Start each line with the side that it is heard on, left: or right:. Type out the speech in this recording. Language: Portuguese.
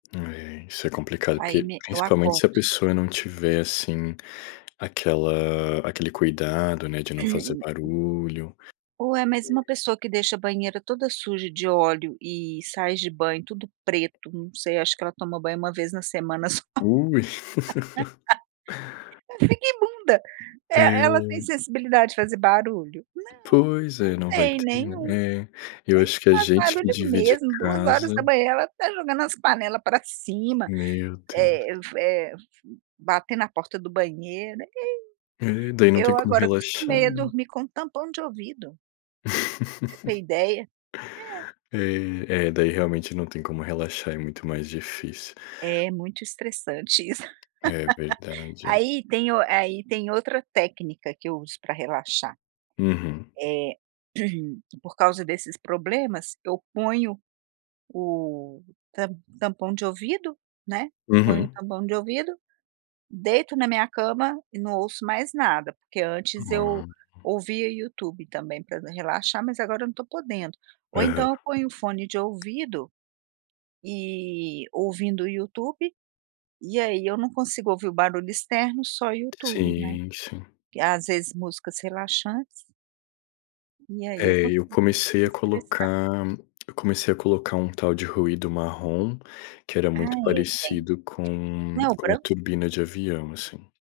left: É. Isso é complicado.
right: Aí,
left: Porque,
right: me eu
left: principalmente, se
right: acordo.
left: a pessoa não tiver assim aquela aquele cuidado, né, de não fazer
right: [unintelligible]
left: barulho.
right: Ué, mas uma pessoa que deixa a banheira toda suja de óleo e sais de banho, tudo preto, não sei, acho que ela toma banho uma vez na semana só.
left: Ui.
right: Ela fica imunda. É, ela tem
left: É.
right: sensibilidade de fazer barulho? Não,
left: Pois
right: não
left: é, não vai
right: tem,
left: ter, né,
right: nenhum.
left: é. Eu acho
right: Nem
left: que a
right: faz
left: gente que
right: barulho,
left: divide
right: mesmo. duas horas
left: casa.
right: da manhã ela está jogando as panelas para cima,
left: Meu Deus.
right: eh f eh f batendo a porta do banheiro, ih.
left: É. Daí, não tem
right: Eu,
left: como
right: agora,
left: relaxar,
right: acostumei a
left: né.
right: dormir com tampão de ouvido. Pra você ter ideia. É.
left: É, é daí realmente, não tem como relaxar. É, muito mais difícil.
right: É, muito estressante, isso.
left: É verdade, é.
right: Aí, tem o eh, aí, tem outra técnica, que eu uso pra relaxar.
left: Uhum.
right: É, por causa desses problemas, eu ponho o tam tampão de ouvido, né, ponho o
left: Uhum.
right: tampão de ouvido, deito na minha cama e não ouço mais nada. Porque antes eu
left: [unintelligible]
right: ouvia YouTube também pra d relaxar, mas, agora eu não estou podendo. Ou
left: Aham.
right: então, eu ponho o fone de ouvido e ouvindo o YouTube. E aí, eu não consigo ouvir o barulho externo, só o YouTube, né.
left: Sim, sim.
right: Às vezes, músicas relaxantes. E aí, eu
left: É. Eu
right: consigo me
left: comecei a
right: desestressar.
left: colocar eu comecei a colocar um tal de ruído marrom, que era
right: Ah
left: muito
right: é, tem.
left: parecido
right: Não
left: com,
right: é o
left: com a
right: branco?
left: turbina de avião, assim.